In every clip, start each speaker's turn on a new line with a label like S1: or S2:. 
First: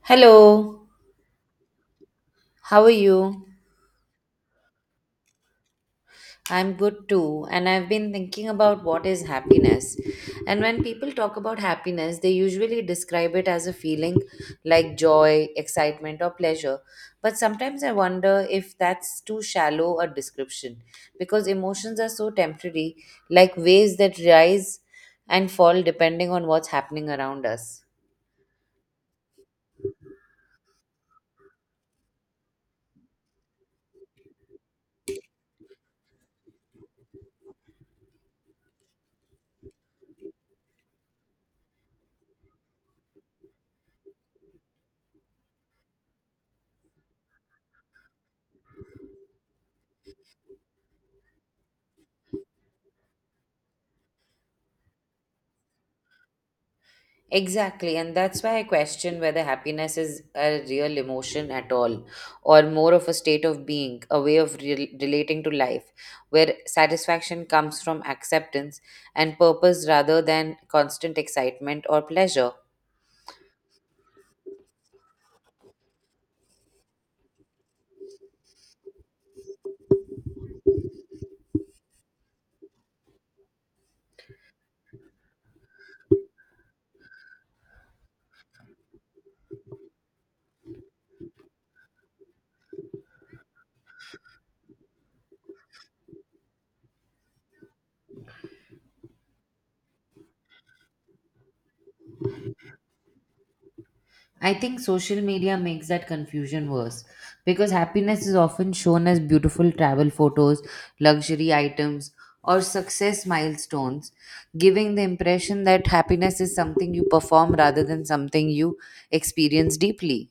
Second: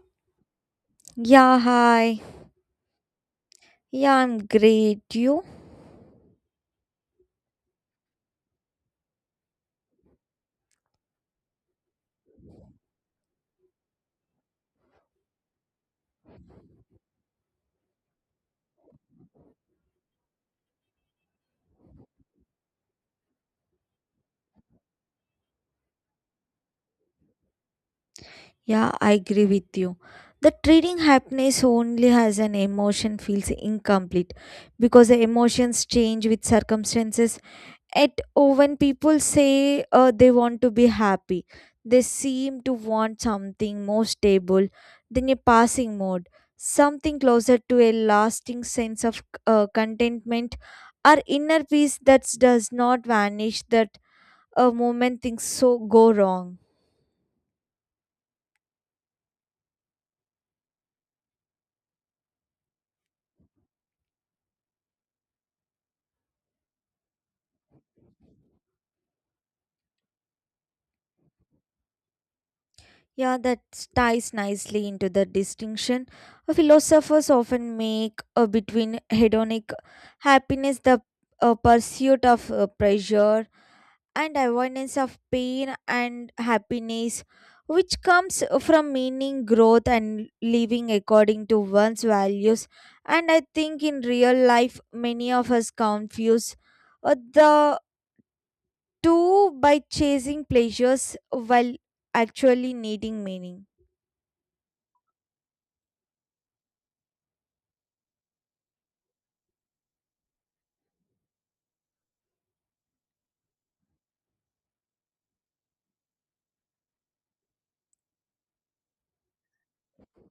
S1: Hello,
S2: Yeah, hi.
S1: how are you?
S2: Yeah, I'm great. You?
S1: I'm good too, and I've been thinking about what is happiness. And when people talk about happiness, they usually describe it as a feeling like joy, excitement, or pleasure. But sometimes I wonder if that's too shallow a description because emotions are so temporary, like waves that rise and fall depending on what's happening around us.
S2: Yeah, I agree with you. The treating happiness only as an emotion feels incomplete because the emotions change with circumstances. At oh, when people say they want to be happy, they seem to want something more stable than a passing mode, something closer to a lasting sense of contentment or inner peace that does not vanish. That a moment things so go wrong.
S1: Exactly, and that's why I question whether happiness is a real emotion at all, or more of a state of being, a way of relating to life, where satisfaction comes from acceptance and purpose rather than constant excitement or pleasure.
S2: Yeah, that ties nicely into the distinction philosophers often make between hedonic happiness, the pursuit of pleasure, and avoidance of pain and happiness, which comes from meaning, growth, and living according to one's values. And I think in real life, many of us confuse the too by chasing pleasures while actually needing meaning.
S1: I think social media makes that confusion worse because happiness is often shown as beautiful travel photos, luxury items, or success milestones, giving the impression that happiness is something you perform rather than something you experience deeply.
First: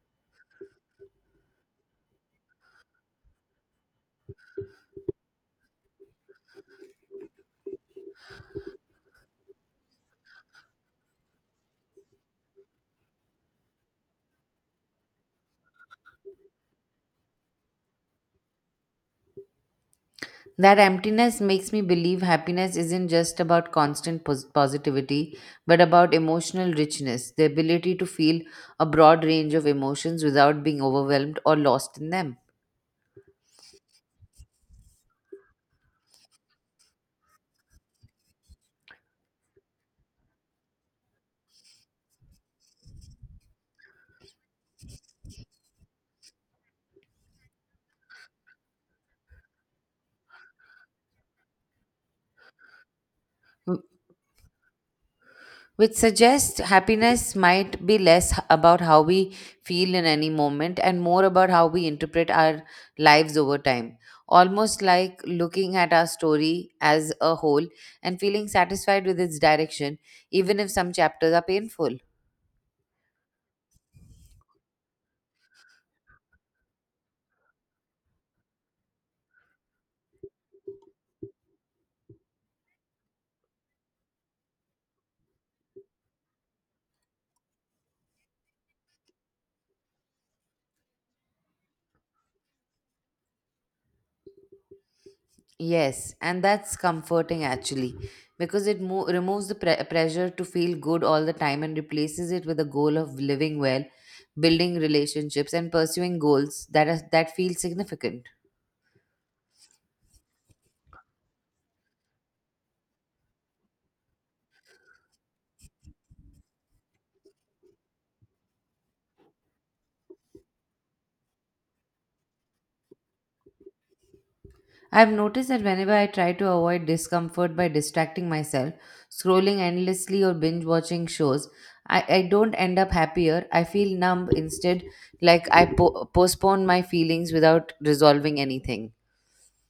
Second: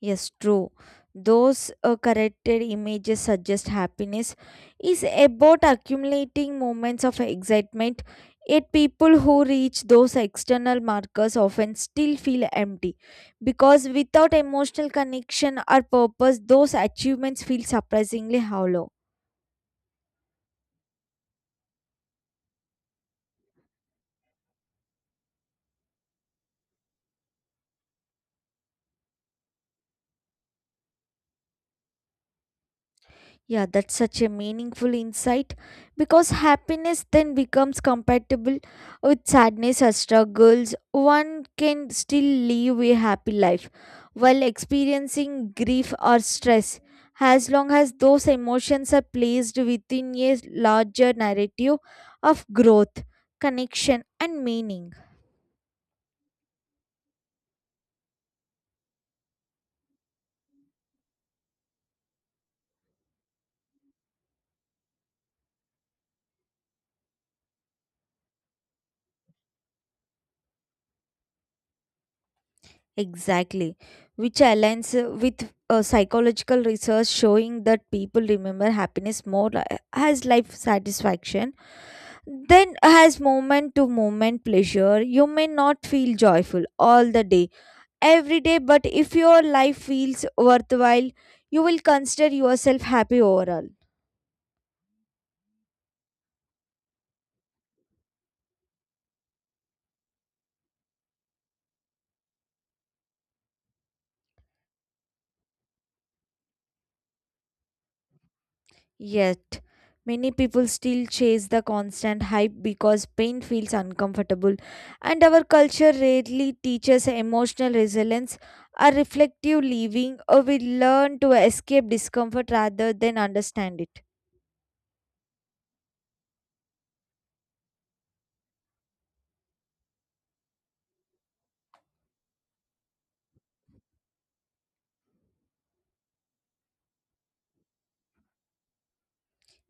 S2: Yes, true. Those corrected images suggest happiness is about accumulating moments of excitement, yet people who reach those external markers often still feel empty because without emotional connection or purpose, those achievements feel surprisingly hollow.
S1: That emptiness makes me believe happiness isn't just about constant positivity, but about emotional richness, the ability to feel a broad range of emotions without being overwhelmed or lost in them.
S2: Yeah, that's such a meaningful insight because happiness then becomes compatible with sadness or struggles. One can still live a happy life while experiencing grief or stress, as long as those emotions are placed within a larger narrative of growth, connection, and meaning.
S1: Which suggests happiness might be less about how we feel in any moment and more about how we interpret our lives over time. Almost like looking at our story as a whole and feeling satisfied with its direction, even if some chapters are painful.
S2: Exactly, which aligns with psychological research showing that people remember happiness more as life satisfaction than as moment to moment pleasure. You may not feel joyful all the day, every day, but if your life feels worthwhile, you will consider yourself happy overall.
S1: Yes, and that's comforting actually because it removes the pressure to feel good all the time and replaces it with a goal of living well, building relationships, and pursuing goals that feel significant.
S2: Yet, many people still chase the constant hype because pain feels uncomfortable, and our culture rarely teaches emotional resilience or reflective living, or we learn to escape discomfort rather than understand it.
S1: I've noticed that whenever I try to avoid discomfort by distracting myself, scrolling endlessly or binge watching shows, I don't end up happier. I feel numb instead, like I postpone my feelings without resolving anything.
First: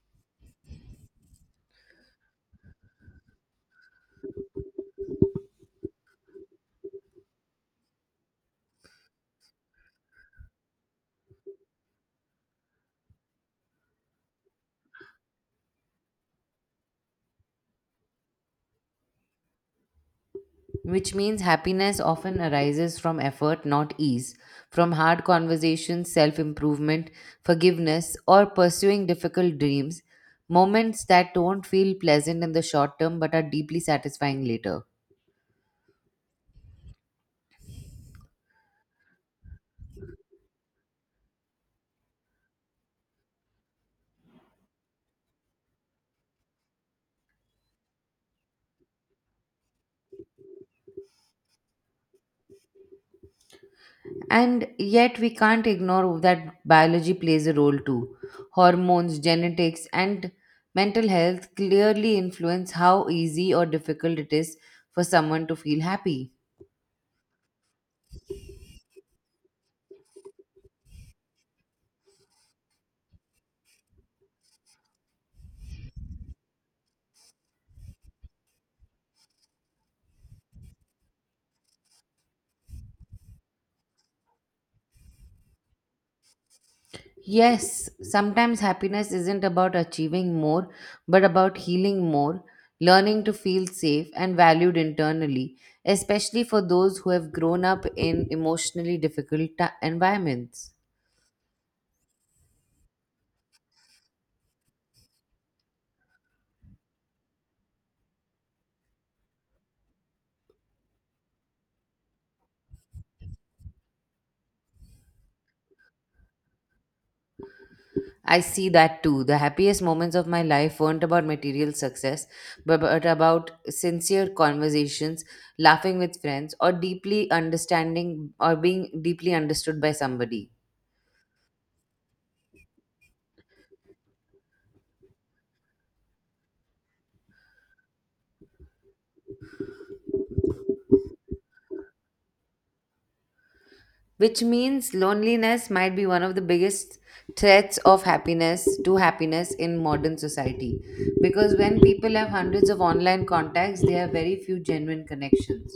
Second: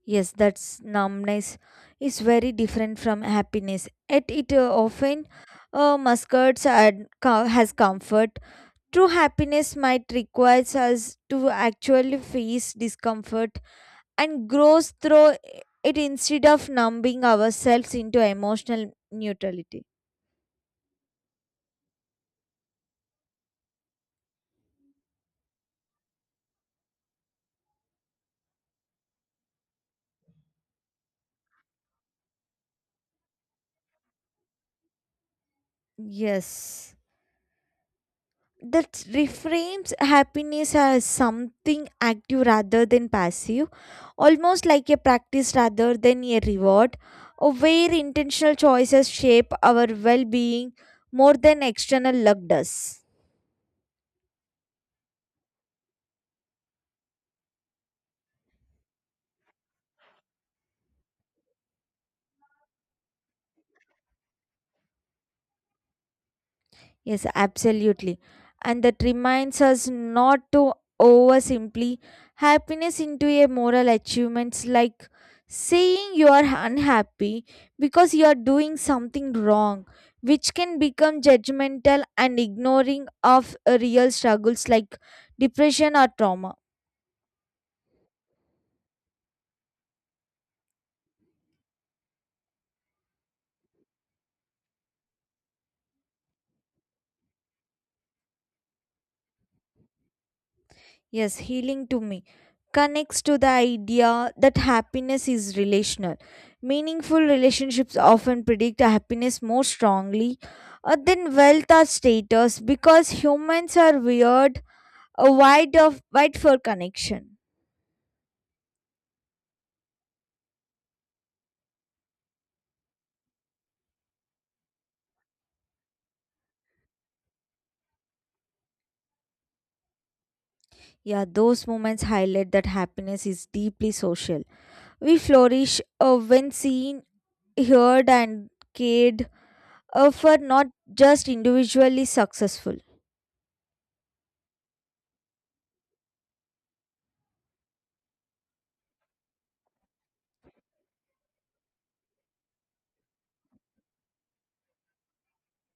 S2: Yes, that's numbness is very different from happiness. Yet it often masquerades and has comfort. True happiness might requires us to actually face discomfort and grows through it instead of numbing ourselves into emotional neutrality.
S1: Which means happiness often arises from effort, not ease, from hard conversations, self improvement, forgiveness, or pursuing difficult dreams, moments that don't feel pleasant in the short term but are deeply satisfying later.
S2: Yes. That reframes happiness as something active rather than passive, almost like a practice rather than a reward, or where intentional choices shape our well being more than external luck does.
S1: And yet, we can't ignore that biology plays a role too. Hormones, genetics, and mental health clearly influence how easy or difficult it is for someone to feel happy.
S2: Yes, absolutely. And that reminds us not to oversimply happiness into a moral achievements like saying you are unhappy because you are doing something wrong, which can become judgmental and ignoring of real struggles like depression or trauma.
S1: Yes, sometimes happiness isn't about achieving more, but about healing more, learning to feel safe and valued internally, especially for those who have grown up in emotionally difficult environments.
S2: Yes, healing to me connects to the idea that happiness is relational. Meaningful relationships often predict happiness more strongly than wealth or status because humans are wired wide of wide for connection.
S1: I see that too. The happiest moments of my life weren't about material success, but about sincere conversations, laughing with friends, or deeply understanding or being deeply understood by somebody.
S2: Yeah, those moments highlight that happiness is deeply social. We flourish when seen, heard, and cared for, not just individually successful.
S1: Which means loneliness might be one of the biggest threats of happiness to happiness in modern society. Because when people have hundreds of online contacts, they have very few genuine connections.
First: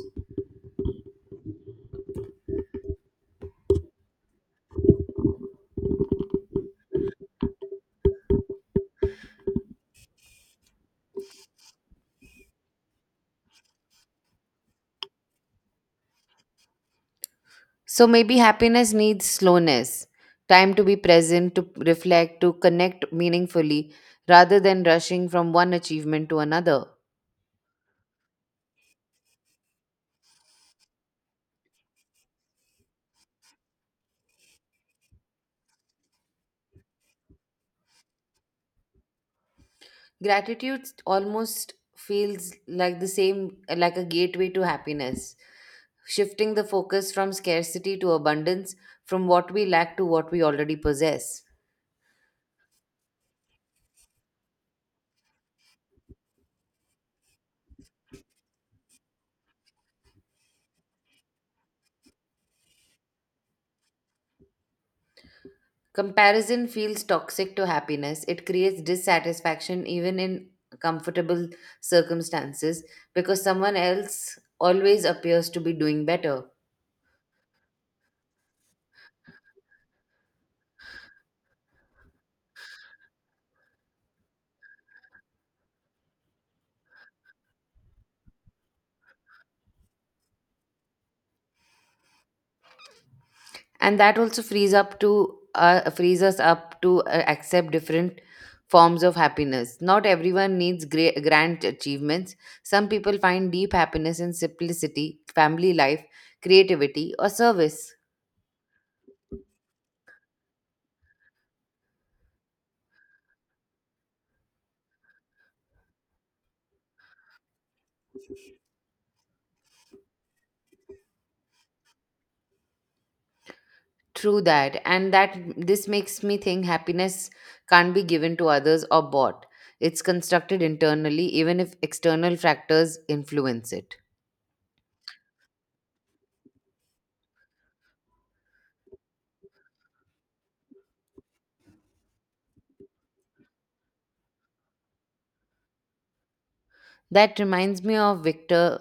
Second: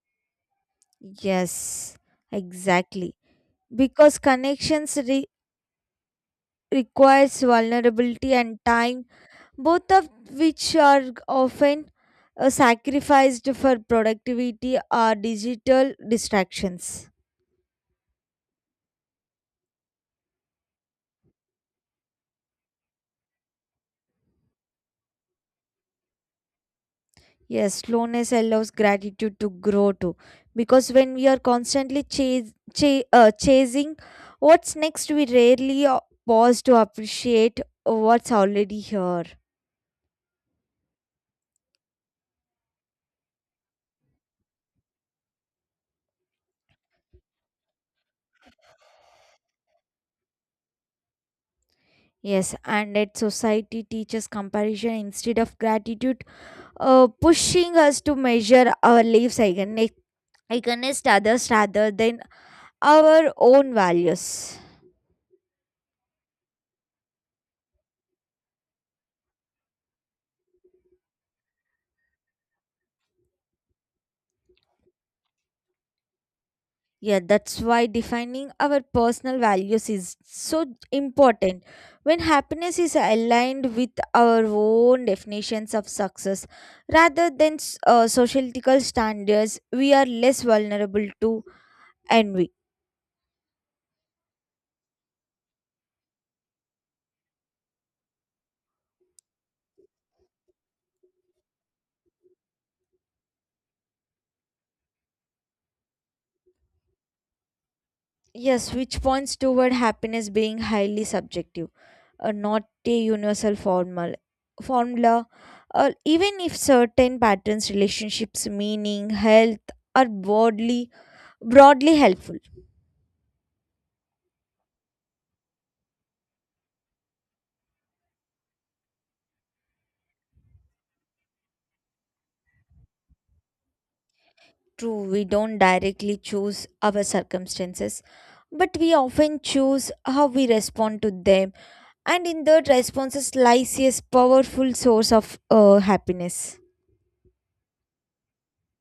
S2: Yes, exactly. Because connections requires vulnerability and time, both of which are often sacrificed for productivity or digital distractions.
S1: So maybe happiness needs slowness, time to be present, to reflect, to connect meaningfully, rather than rushing from one achievement to another.
S2: Yes, slowness allows gratitude to grow too, because when we are constantly chasing what's next, we rarely pause to appreciate what's already here.
S1: Gratitude almost feels like the same, like a gateway to happiness, shifting the focus from scarcity to abundance, from what we lack to what we already possess.
S2: Yes, and that society teaches comparison instead of gratitude, pushing us to measure our lives again against others rather than our own values.
S1: Comparison feels toxic to happiness. It creates dissatisfaction even in comfortable circumstances because someone else always appears to be doing better.
S2: Yeah, that's why defining our personal values is so important. When happiness is aligned with our own definitions of success rather than societal standards, we are less vulnerable to envy.
S1: And that also frees up to frees us up to accept different forms of happiness. Not everyone needs great, grand achievements. Some people find deep happiness in simplicity, family life, creativity, or service.
S2: Yes, which points toward happiness being highly subjective, not a universal formal formula. Even if certain patterns, relationships, meaning, health are broadly helpful.
S1: True that, and that this makes me think happiness can't be given to others or bought. It's constructed internally, even if external factors influence it.
S2: True, we don't directly choose our circumstances, but we often choose how we respond to them, and in that responses lies a powerful source of happiness.
S1: That reminds me of Victor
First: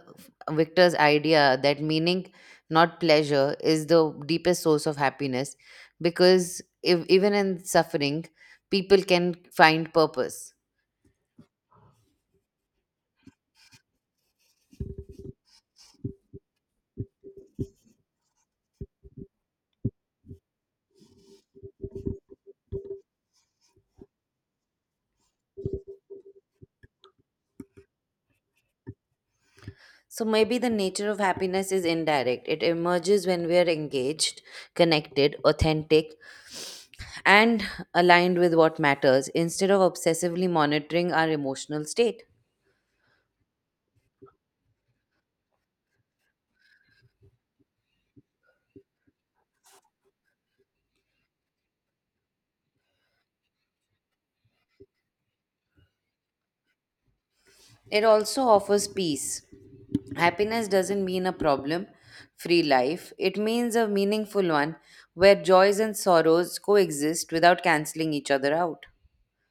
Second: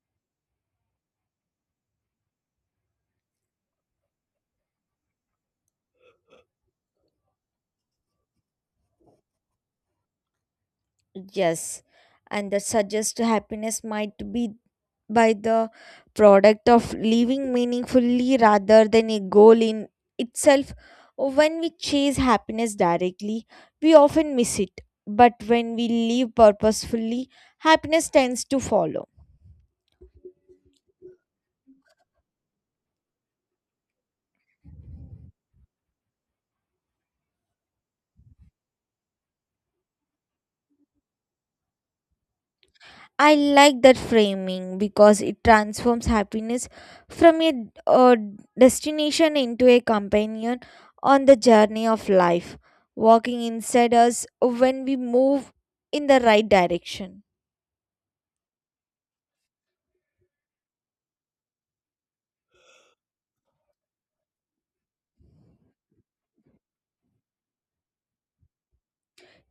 S1: Victor's idea that meaning, not pleasure, is the deepest source of happiness, because if, even in suffering, people can find purpose.
S2: Yes, and that suggests happiness might be by the product of living meaningfully rather than a goal in itself. When we chase happiness directly, we often miss it. But when we live purposefully, happiness tends to follow.
S1: So maybe the nature of happiness is indirect. It emerges when we are engaged, connected, authentic, and aligned with what matters instead of obsessively monitoring our emotional state.
S2: I like that framing because it transforms happiness from a destination into a companion on the journey of life, walking inside us when we move in the right direction.
S1: It also offers peace. Happiness doesn't mean a problem free life, it means a meaningful one where joys and sorrows coexist without canceling each other out.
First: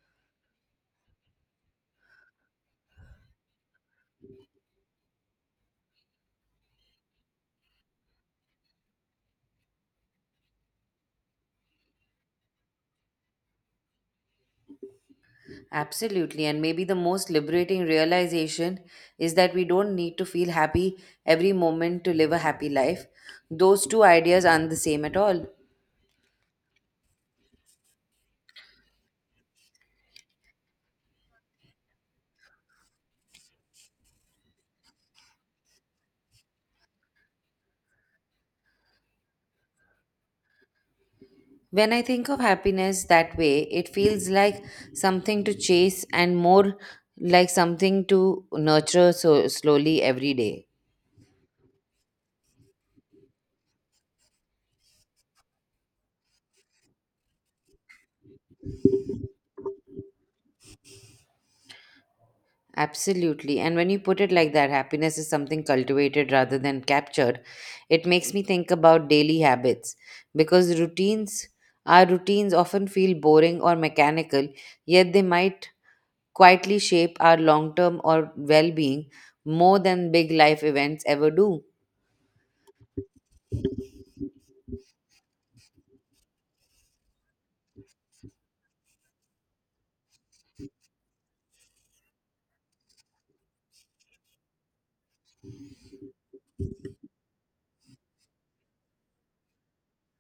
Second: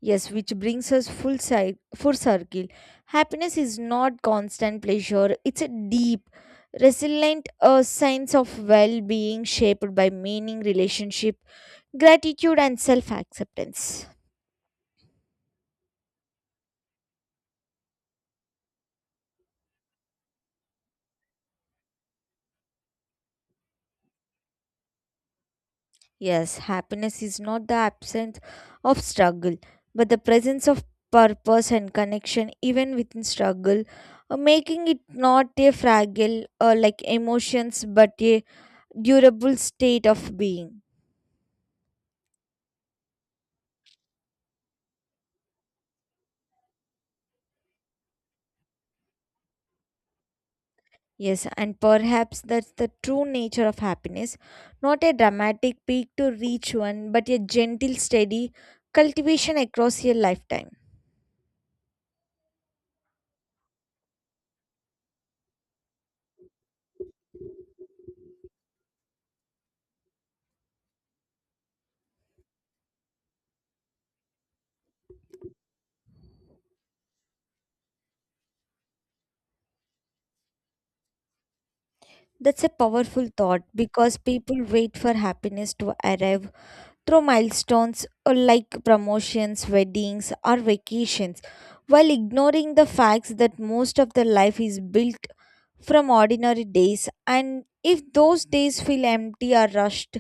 S2: Yes, which brings us full circle. Happiness is not constant pleasure. It's a deep, resilient sense of well-being shaped by meaning, relationship, gratitude, and self-acceptance.
S1: Absolutely, and maybe the most liberating realization is that we don't need to feel happy every moment to live a happy life. Those two ideas aren't the same at all.
S2: Yes, happiness is not the absence of struggle, but the presence of purpose and connection, even within struggle, making it not a fragile like emotions, but a durable state of being.
S1: When I think of happiness that way, it feels like something to chase and more like something to nurture so slowly every day.
S2: Yes, and perhaps that's the true nature of happiness. Not a dramatic peak to reach one, but a gentle, steady cultivation across your lifetime.
S1: Absolutely. And when you put it like that, happiness is something cultivated rather than captured. It makes me think about daily habits because routines, our routines often feel boring or mechanical, yet they might quietly shape our long term or well being more than big life events ever do.
S2: That's a powerful thought because people wait for happiness to arrive through milestones like promotions, weddings, or vacations, while ignoring the facts that most of the life is built from ordinary days. And if those days feel empty or rushed,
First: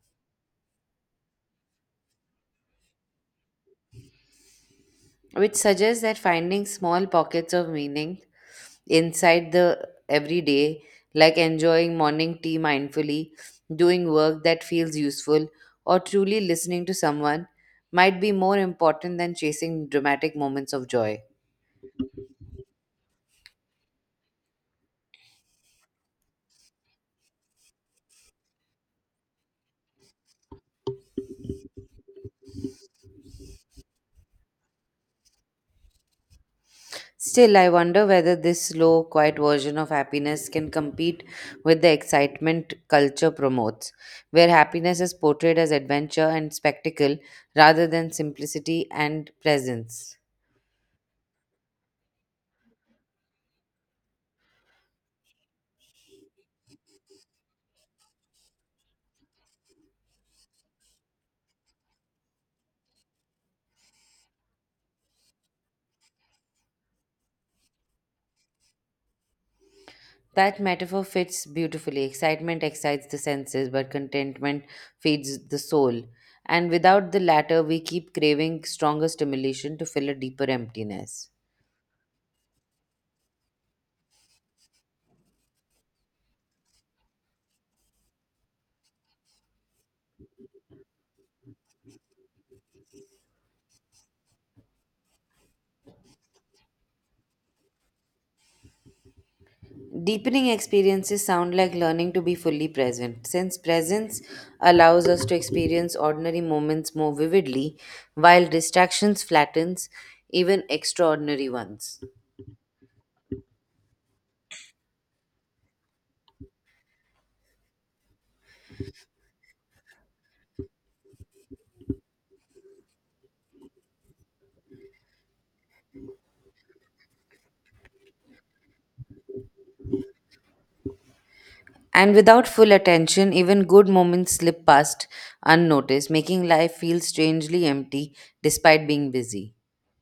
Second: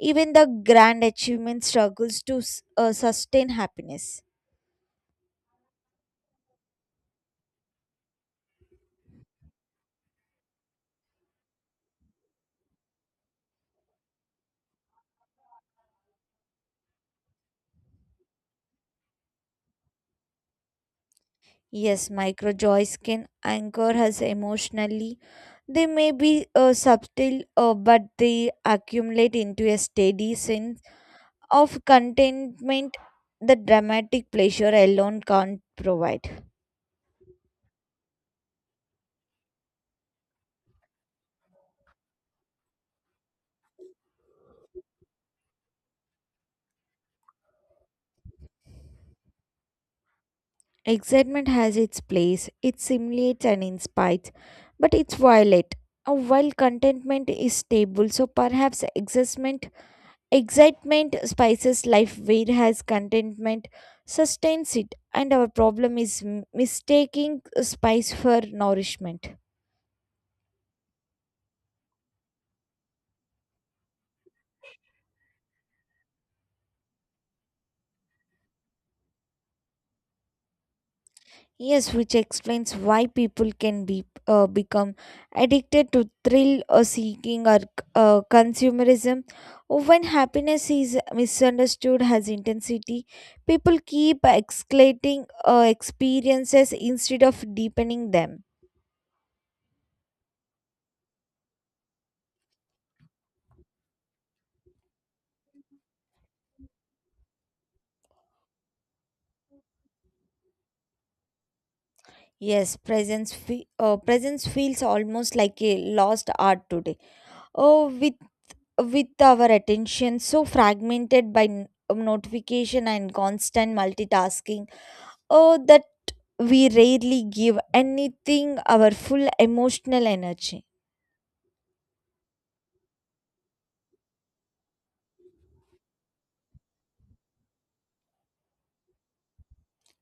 S2: even the grand achievement struggles to sustain happiness.
S1: Which suggests that finding small pockets of meaning inside the everyday, like enjoying morning tea mindfully, doing work that feels useful, or truly listening to someone, might be more important than chasing dramatic moments of joy.
S2: Yes, micro joys can anchor us emotionally. They may be subtle, but they accumulate into a steady sense of contentment the dramatic pleasure alone can't provide.
S1: Still, I wonder whether this slow, quiet version of happiness can compete with the excitement culture promotes, where happiness is portrayed as adventure and spectacle rather than simplicity and presence.
S2: Excitement has its place, it stimulates and inspires, but it's violent. While contentment is stable, so perhaps excitement spices life, whereas contentment sustains it. And our problem is mistaking spice for nourishment.
S1: That metaphor fits beautifully. Excitement excites the senses, but contentment feeds the soul. And without the latter, we keep craving stronger stimulation to fill a deeper emptiness.
S2: Yes, which explains why people can be become addicted to thrill or seeking or consumerism. When happiness is misunderstood as intensity, people keep escalating experiences instead of deepening them.
S1: Deepening experiences sound like learning to be fully present, since presence allows us to experience ordinary moments more vividly, while distractions flattens even extraordinary ones.
S2: Yes, presence feels almost like a lost art today. Oh, with our attention so fragmented by notification and constant multitasking. Oh, that we rarely give anything our full emotional energy.
S1: And without full attention, even good moments slip past unnoticed, making life feel strangely empty despite being busy.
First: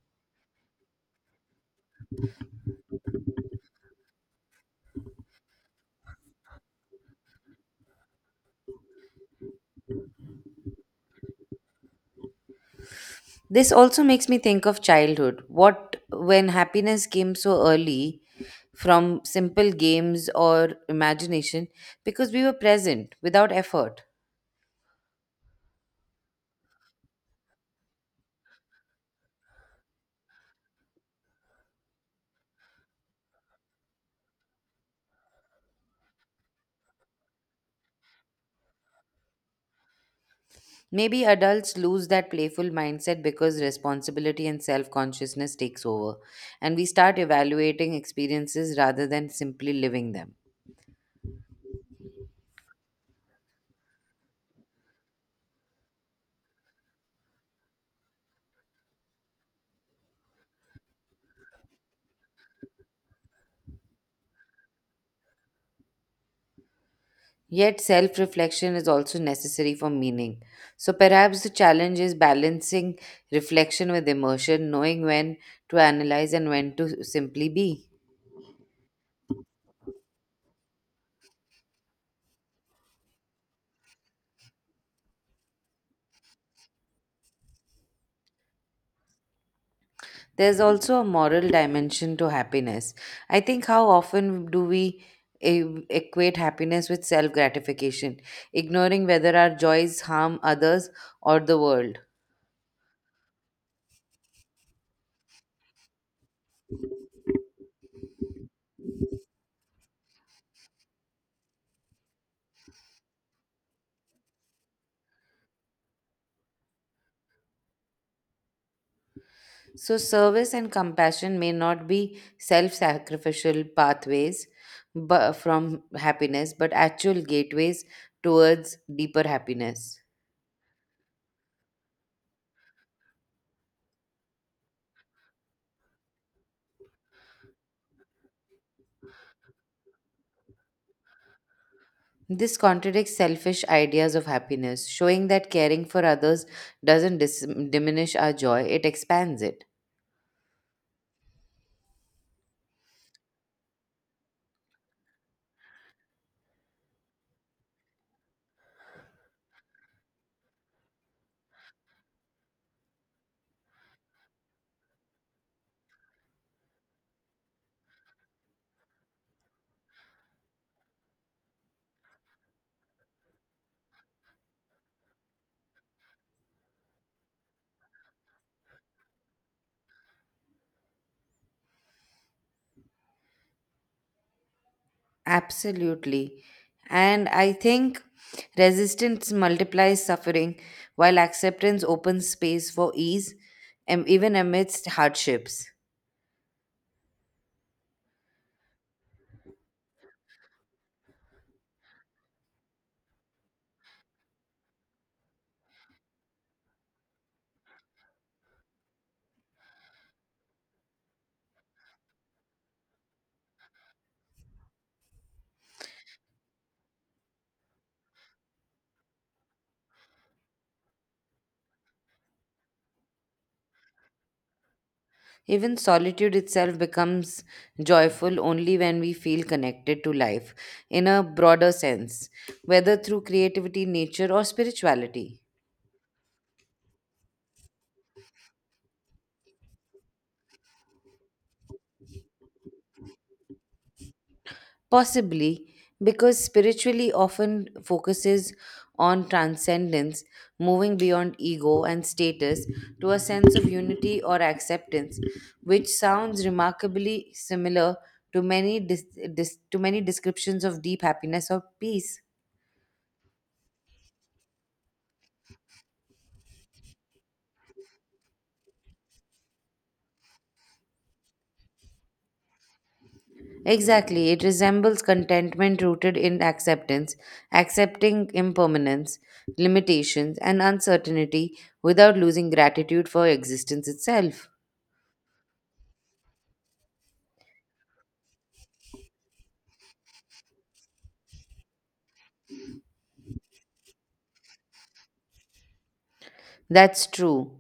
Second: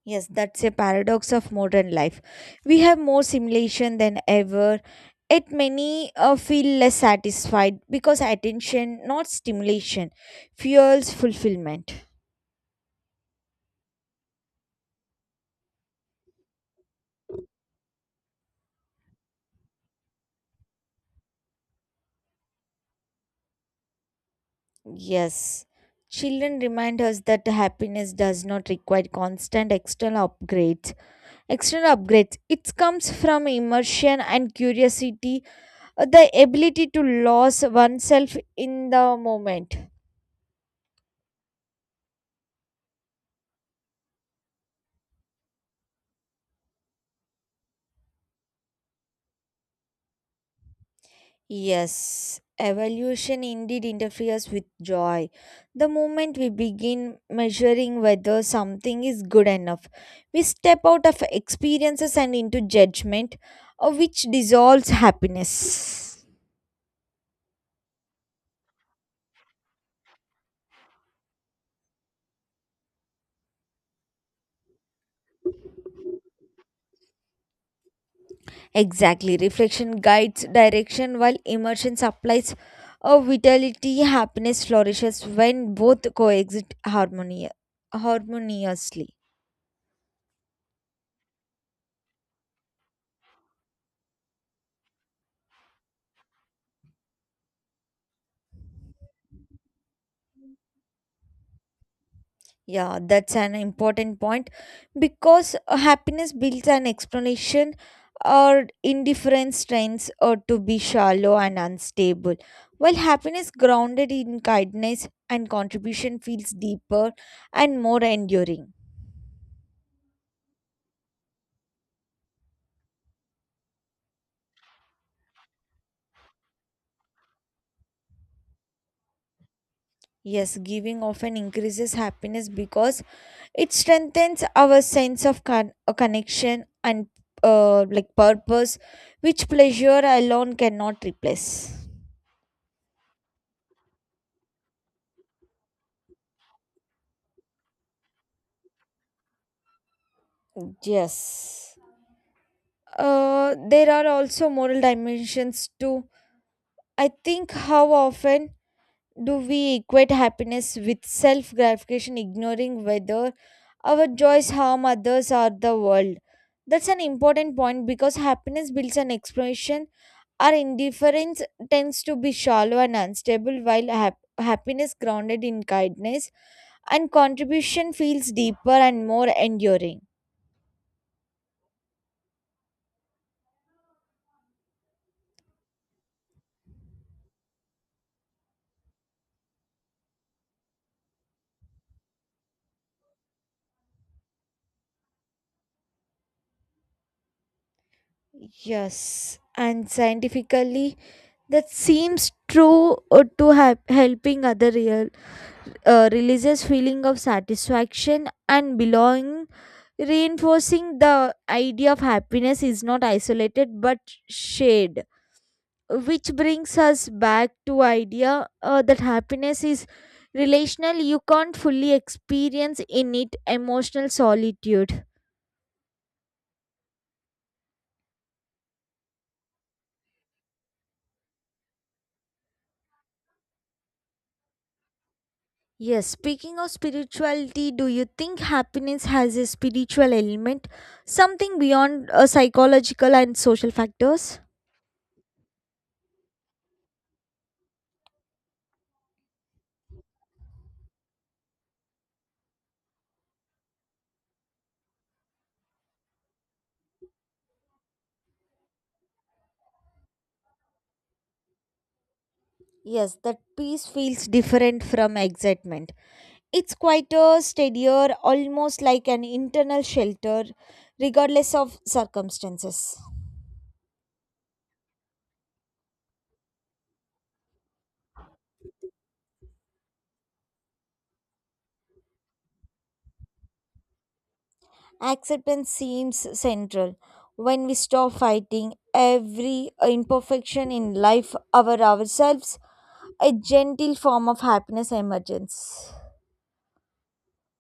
S2: Yes, that's a paradox of modern life. We have more simulation than ever, yet many feel less satisfied because attention, not stimulation, fuels fulfillment.
S1: This also makes me think of childhood. What when happiness came so early from simple games or imagination because we were present without effort.
S2: Yes, children remind us that happiness does not require constant external upgrades. External upgrades it comes from immersion and curiosity, the ability to lose oneself in the moment.
S1: Maybe adults lose that playful mindset because responsibility and self consciousness takes over, and we start evaluating experiences rather than simply living them.
S2: Yes, evolution indeed interferes with joy. The moment we begin measuring whether something is good enough, we step out of experiences and into judgment, which dissolves happiness.
S1: Yet self reflection is also necessary for meaning. So perhaps the challenge is balancing reflection with immersion, knowing when to analyze and when to simply be.
S2: Exactly. Reflection guides direction while immersion supplies a vitality. Happiness flourishes when both coexist harmoniously.
S1: There's also a moral dimension to happiness. I think how often do we e- equate happiness with self gratification, ignoring whether our joys harm others or the world?
S2: Yeah, that's an important point because happiness builds an explanation or indifference trends or to be shallow and unstable. While happiness grounded in kindness and contribution feels deeper and more enduring.
S1: So, service and compassion may not be self sacrificial pathways from happiness, but actual gateways towards deeper happiness.
S2: Yes, giving often increases happiness because it strengthens our sense of connection and like purpose, which pleasure alone cannot replace.
S1: This contradicts selfish ideas of happiness, showing that caring for others doesn't diminish our joy, it expands it.
S2: Yes. There are also moral dimensions too. I think how often do we equate happiness with self gratification, ignoring whether our joys harm others or the world? That's an important point because happiness builds an exploration. Our indifference tends to be shallow and unstable, while happiness grounded in kindness and contribution feels deeper and more enduring.
S1: Absolutely. And I think resistance multiplies suffering, while acceptance opens space for ease, and even amidst hardships.
S2: Yes, and scientifically, that seems true to helping other real releases feeling of satisfaction and belonging, reinforcing the idea of happiness is not isolated but shared, which brings us back to idea that happiness is relational. You can't fully experience in it emotional solitude.
S1: Even solitude itself becomes joyful only when we feel connected to life in a broader sense, whether through creativity, nature, or spirituality.
S2: Yes, speaking of spirituality, do you think happiness has a spiritual element, something beyond psychological and social factors?
S1: Possibly because spiritually often focuses on transcendence, moving beyond ego and status to a sense of unity or acceptance, which sounds remarkably similar to many descriptions of deep happiness or peace.
S2: Yes, that peace feels different from excitement. It's quieter, steadier, almost like an internal shelter regardless of circumstances.
S1: Exactly, it resembles contentment rooted in acceptance, accepting impermanence, limitations, and uncertainty without losing gratitude for existence itself.
S2: Acceptance seems central. When we stop fighting every imperfection in life over ourselves, a gentle form of happiness emerges.
S1: That's true.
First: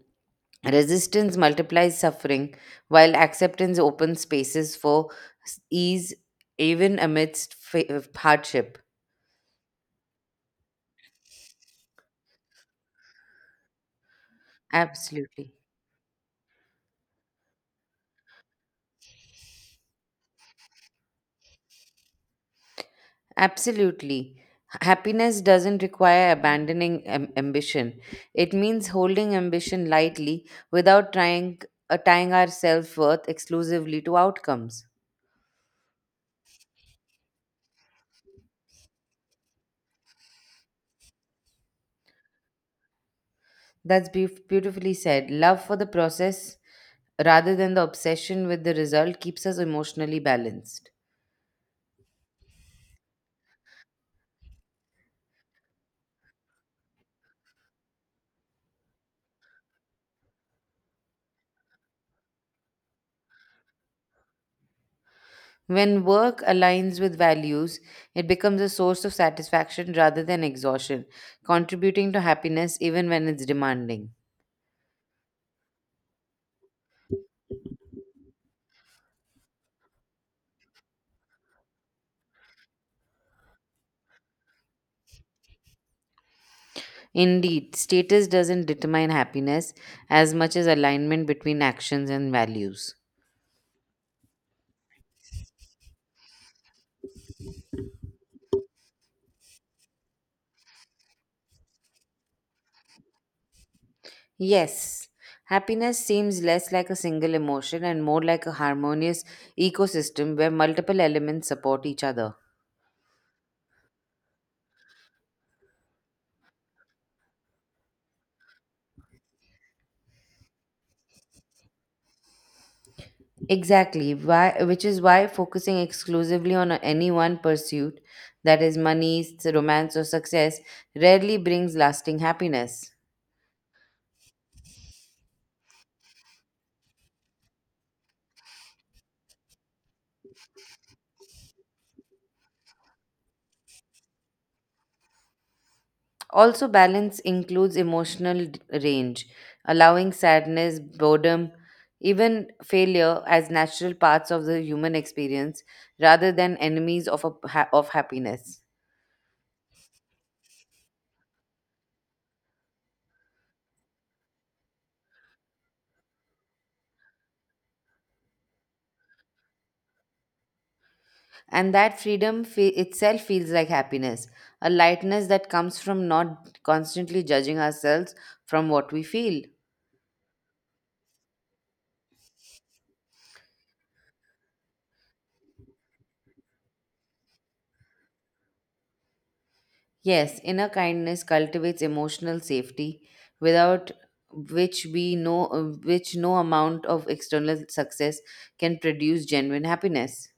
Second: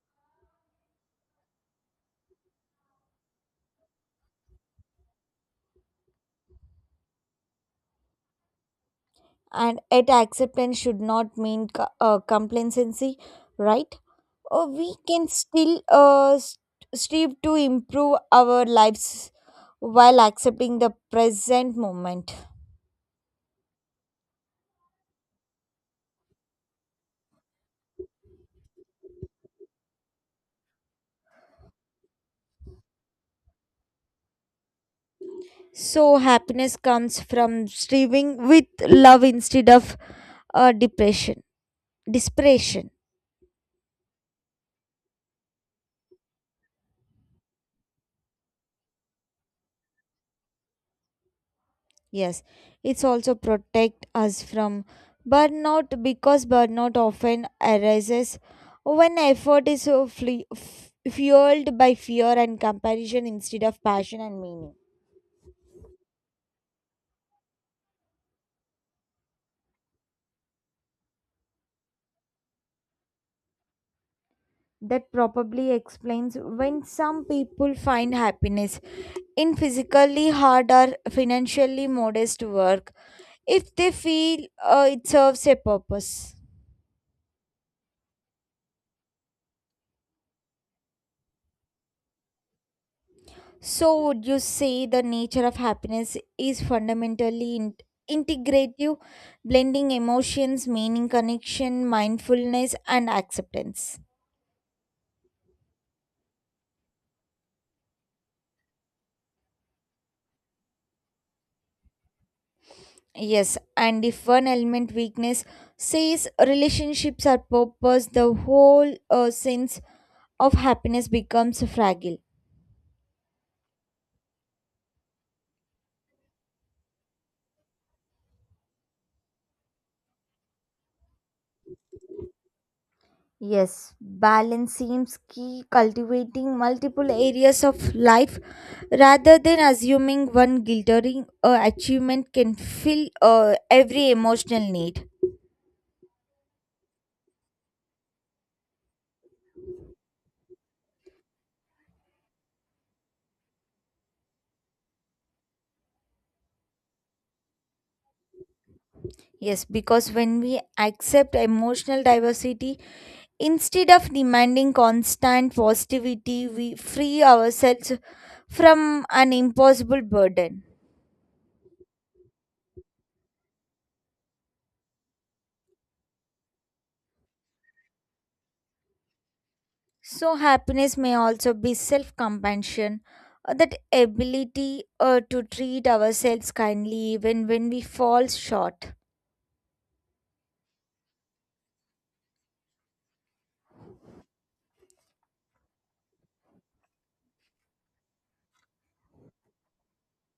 S1: Resistance multiplies suffering, while acceptance opens spaces for ease even amidst hardship.
S2: And yet acceptance should not mean complacency, right? Or we can
S1: Absolutely.
S2: still strive to improve our lives while accepting the present moment.
S1: Absolutely. Happiness doesn't require abandoning ambition. It means holding ambition lightly without trying tying our self-worth exclusively to outcomes.
S2: So happiness comes from striving with love instead of depression. Desperation,
S1: Beautifully said. Love for the process rather than the obsession with the result keeps us emotionally balanced.
S2: yes. It's also protect us from burnout because burnout often arises when effort is so fueled by fear and comparison instead of passion and meaning.
S1: When work aligns with values, it becomes a source of satisfaction rather than exhaustion, contributing to happiness even when it's demanding.
S2: That probably explains when some people find happiness in physically hard or financially modest work if they feel it serves a purpose.
S1: Indeed, status doesn't determine happiness as much as alignment between actions and values.
S2: So, would you say the nature of happiness is fundamentally integrative, blending emotions, meaning, connection, mindfulness, and acceptance?
S1: Yes, happiness seems less like a single emotion and more like a harmonious ecosystem where multiple elements support each other.
S2: Yes, and if one element weakness says relationships are purpose, the whole sense of happiness becomes fragile.
S1: Which is why focusing exclusively on any one pursuit, that is, money, romance, or success, rarely brings lasting happiness.
S2: Yes, balance seems key, cultivating multiple areas of life rather than assuming one glittering achievement can fill every emotional need.
S1: Also, balance includes emotional range, allowing sadness, boredom, even failure as natural parts of the human experience rather than enemies of happiness.
S2: Yes, because when we accept emotional diversity, instead of demanding constant positivity, we free ourselves from an impossible burden.
S1: And that itself feels like happiness, a lightness that comes from not constantly judging ourselves from what we feel.
S2: So, happiness may also be self compassion, that ability to treat ourselves kindly even when we fall short.
S1: Yes, inner kindness cultivates emotional safety, without which we know which no amount of external success can produce genuine happiness.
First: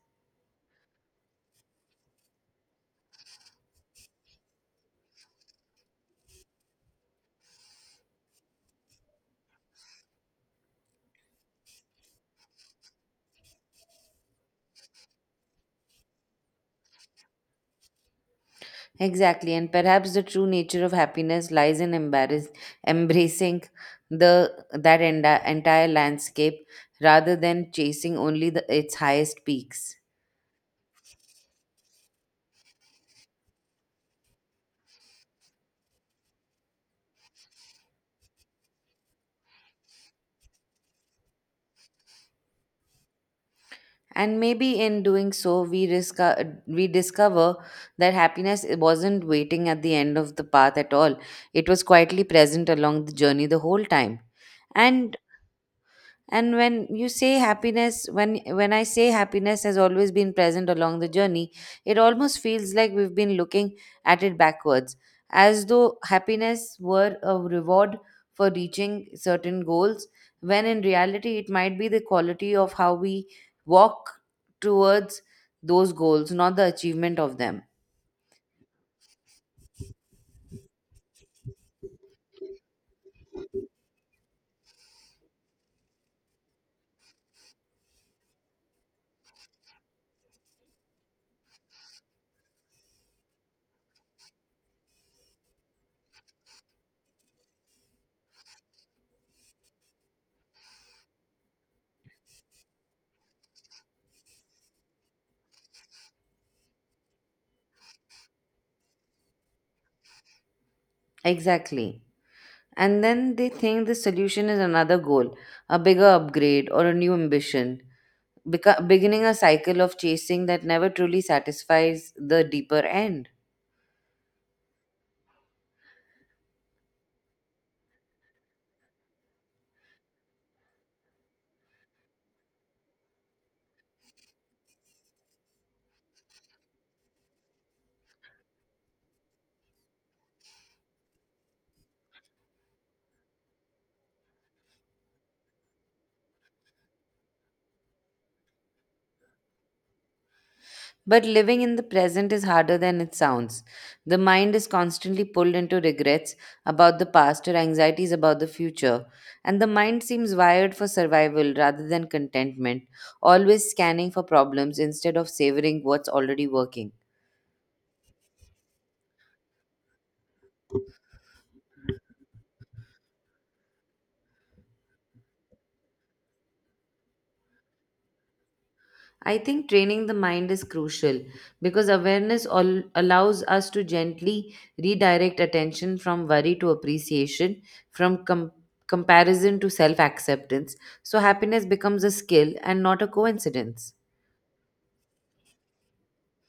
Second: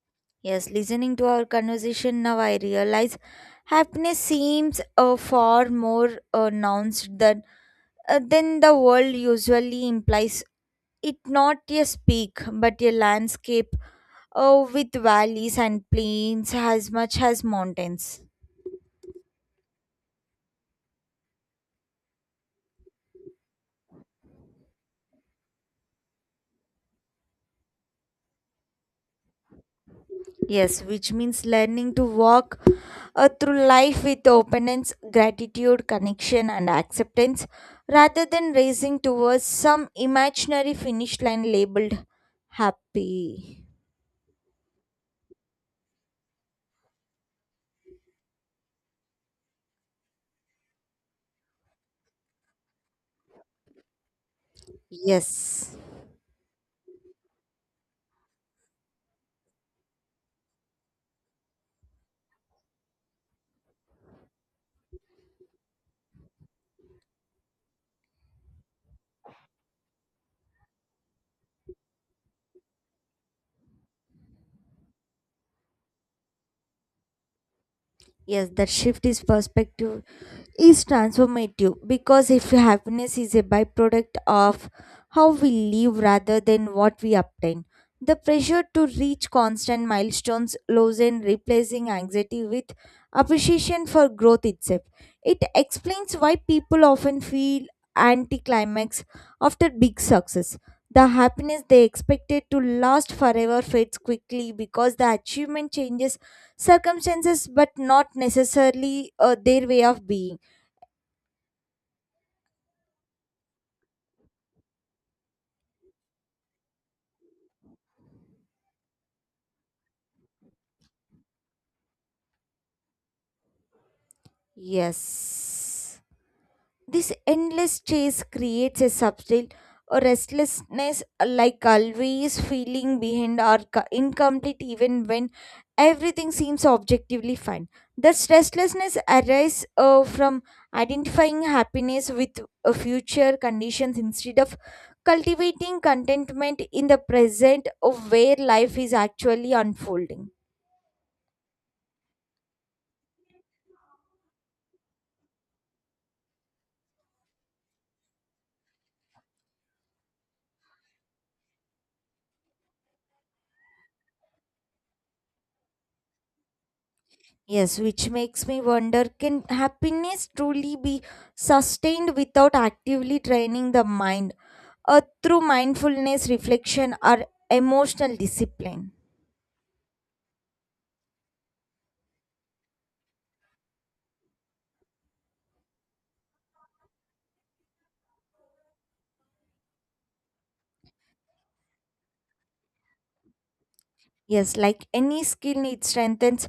S2: Yes, listening to our conversation now, I realize happiness seems far more announced than the world usually implies. It not a peak, but a landscape with valleys and plains as much as mountains.
S1: Exactly, and perhaps the true nature of happiness lies in embracing the that enda entire landscape rather than chasing only its highest peaks.
S2: Yes, which means learning to walk through life with openness, gratitude, connection, and acceptance rather than racing towards some imaginary finish line labeled happy.
S1: And maybe in doing so, we discover that happiness wasn't waiting at the end of the path at all. It was quietly present along the journey the whole time. And
S2: Yes,
S1: and when you say happiness when I say happiness has always been present along the journey, it almost feels like we've been looking at it backwards, as though happiness were a reward for reaching certain goals, when in reality it might be the quality of how we walk towards those goals, not the achievement of them.
S2: yes, that shift is perspective is transformative because if happiness is a byproduct of how we live rather than what we obtain, the pressure to reach constant milestones lows and replacing anxiety with appreciation for growth itself. It explains why people often feel anticlimax after big success. The happiness they expected to last forever fades quickly because the achievement changes circumstances but not necessarily their way of being.
S1: Exactly. And then they think the solution is another goal, a bigger upgrade, or a new ambition, beginning a cycle of chasing that never truly satisfies the deeper end.
S2: Yes. This endless chase creates a subtle or restlessness, like always feeling behind or incomplete, even when everything seems objectively fine. That restlessness arises from identifying happiness with future conditions instead of cultivating contentment in the present of where life is actually unfolding.
S1: But living in the present is harder than it sounds. The mind is constantly pulled into regrets about the past or anxieties about the future, and the mind seems wired for survival rather than contentment, always scanning for problems instead of savoring what's already working.
S2: Yes, which makes me wonder, can happiness truly be sustained without actively training the mind or through mindfulness, reflection, or emotional discipline?
S1: I think training the mind is crucial because awareness allows us to gently redirect attention from worry to appreciation, from comparison to self acceptance. So, happiness becomes a skill and not a coincidence.
S2: Yes, like any skill, it strengthens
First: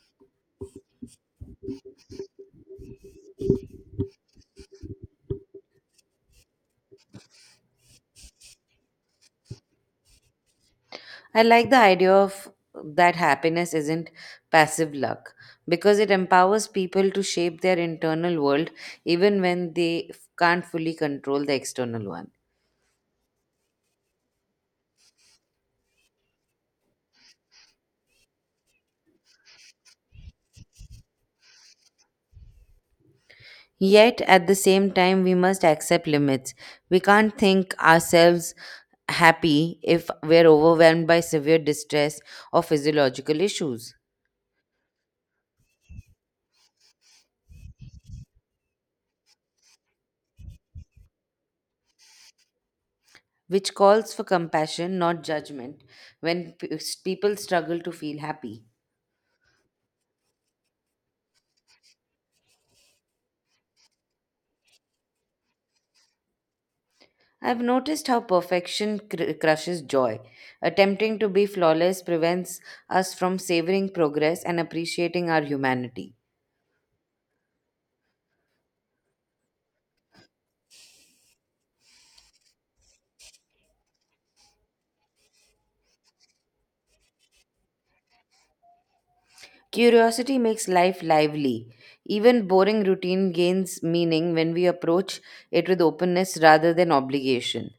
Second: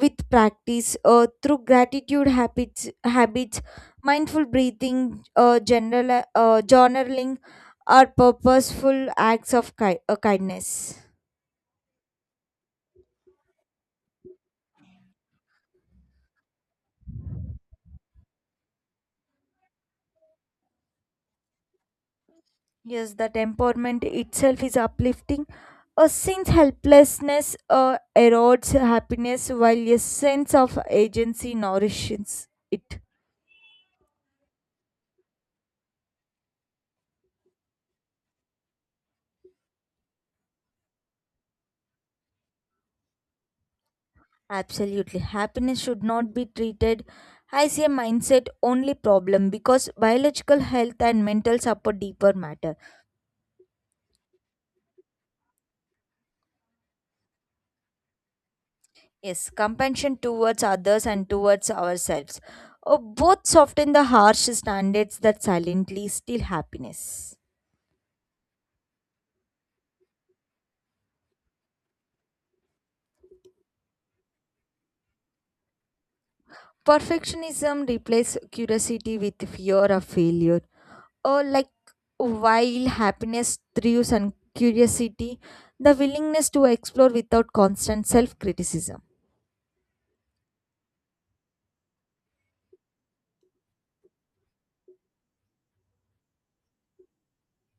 S2: with practice or through gratitude habits, mindful breathing, journaling, or purposeful acts of kindness.
S1: I like the idea of that happiness isn't passive luck because it empowers people to shape their internal world even when they can't fully control the external one.
S2: Yes, that empowerment itself is uplifting. A sense helplessness erodes happiness, while a sense of agency nourishes it.
S1: Yet at the same time, we must accept limits. We can't think ourselves happy if we're overwhelmed by severe distress or physiological issues,
S2: Absolutely. Happiness should not be treated as a mindset only problem because biological health and mental support deeper matter.
S1: which calls for compassion, not judgment, when people struggle to feel happy.
S2: Yes, compassion towards others and towards ourselves. Oh, both soften the harsh standards that silently steal happiness.
S1: I've noticed how perfection crushes joy. Attempting to be flawless prevents us from savoring progress and appreciating our humanity.
S2: Perfectionism replaces curiosity with fear of failure. Or, like, while happiness thrives on curiosity, the willingness to explore without constant self criticism.
S1: Curiosity makes life lively. Even boring routine gains meaning when we approach it with openness rather than obligation.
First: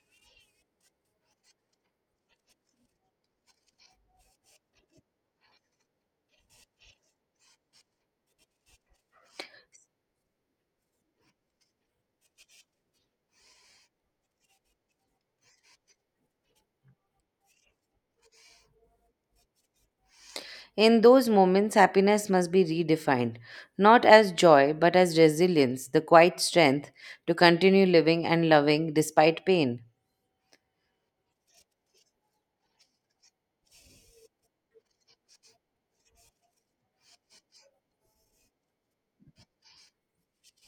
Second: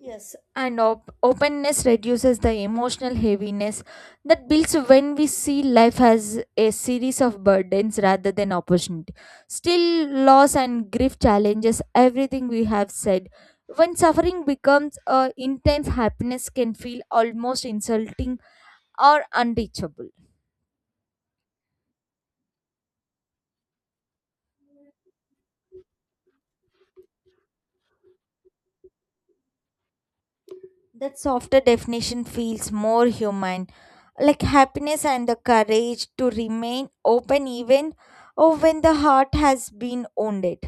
S2: Yes, and openness reduces the emotional heaviness that builds when we see life as a series of burdens rather than opportunity. Still, loss and grief challenges everything we have said. When suffering becomes intense, happiness can feel almost insulting or unreachable.
S1: In those moments, happiness must be redefined, not as joy, but as resilience, the quiet strength to continue living and loving despite pain.
S2: That softer definition feels more human, like happiness and the courage to remain open even or when the heart has been wounded.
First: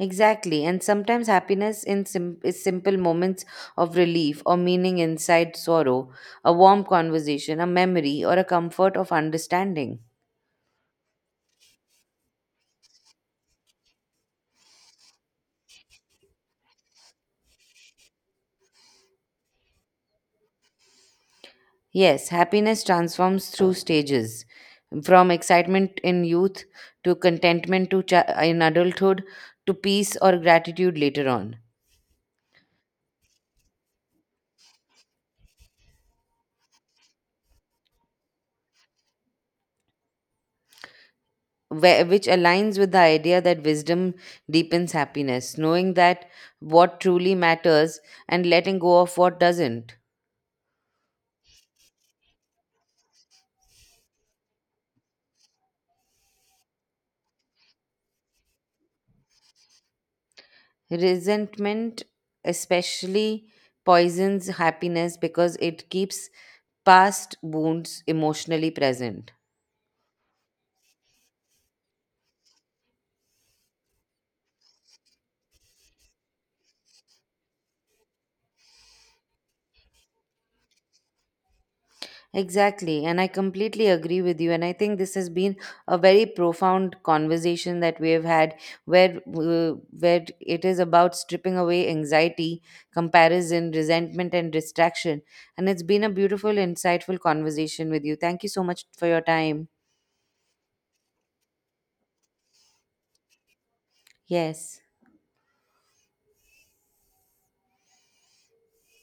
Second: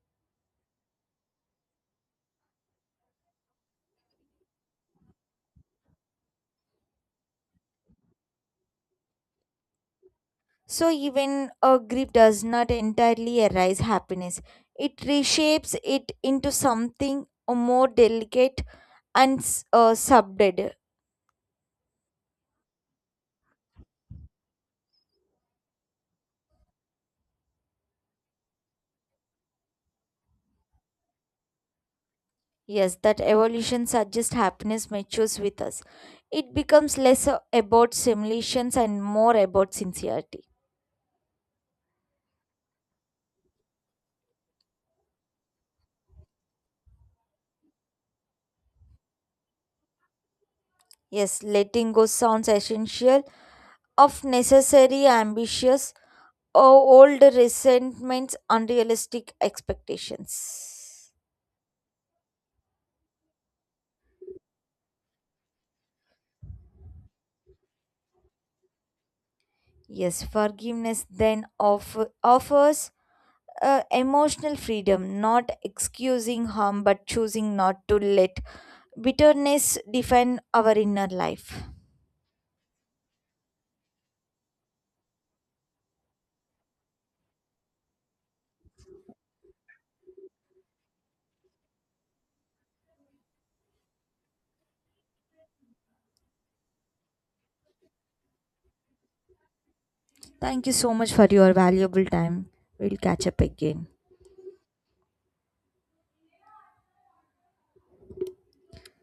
S1: Exactly, and sometimes happiness is simple moments of relief or meaning inside sorrow, a warm conversation, a memory, or a comfort of understanding.
S2: So even a grief does not entirely erase happiness. It reshapes it into something more delicate and subdued.
S1: Yes, happiness transforms through stages from excitement in youth to contentment to in adulthood to peace or gratitude later on,
S2: Yes, that evolution suggests happiness matures with us. It becomes less about simulations and more about sincerity.
S1: which aligns with the idea that wisdom deepens happiness, knowing that what truly matters and letting go of what doesn't.
S2: Yes, letting go sounds essential, of necessary, ambitious, or old resentments, unrealistic expectations.
S1: Resentment, especially, poisons happiness because it keeps past wounds emotionally present.
S2: Yes, forgiveness then offers emotional freedom, not excusing harm but choosing not to let bitterness define our inner life.
S1: Exactly. And I completely agree with you. And I think this has been a very profound conversation that we have had where, uh, where it is about stripping away anxiety, comparison, resentment, and distraction. And it's been a beautiful, insightful conversation with you. Thank you so much for your time.
S2: Thank you so much for your valuable time. We'll catch up again.
S1: Yes.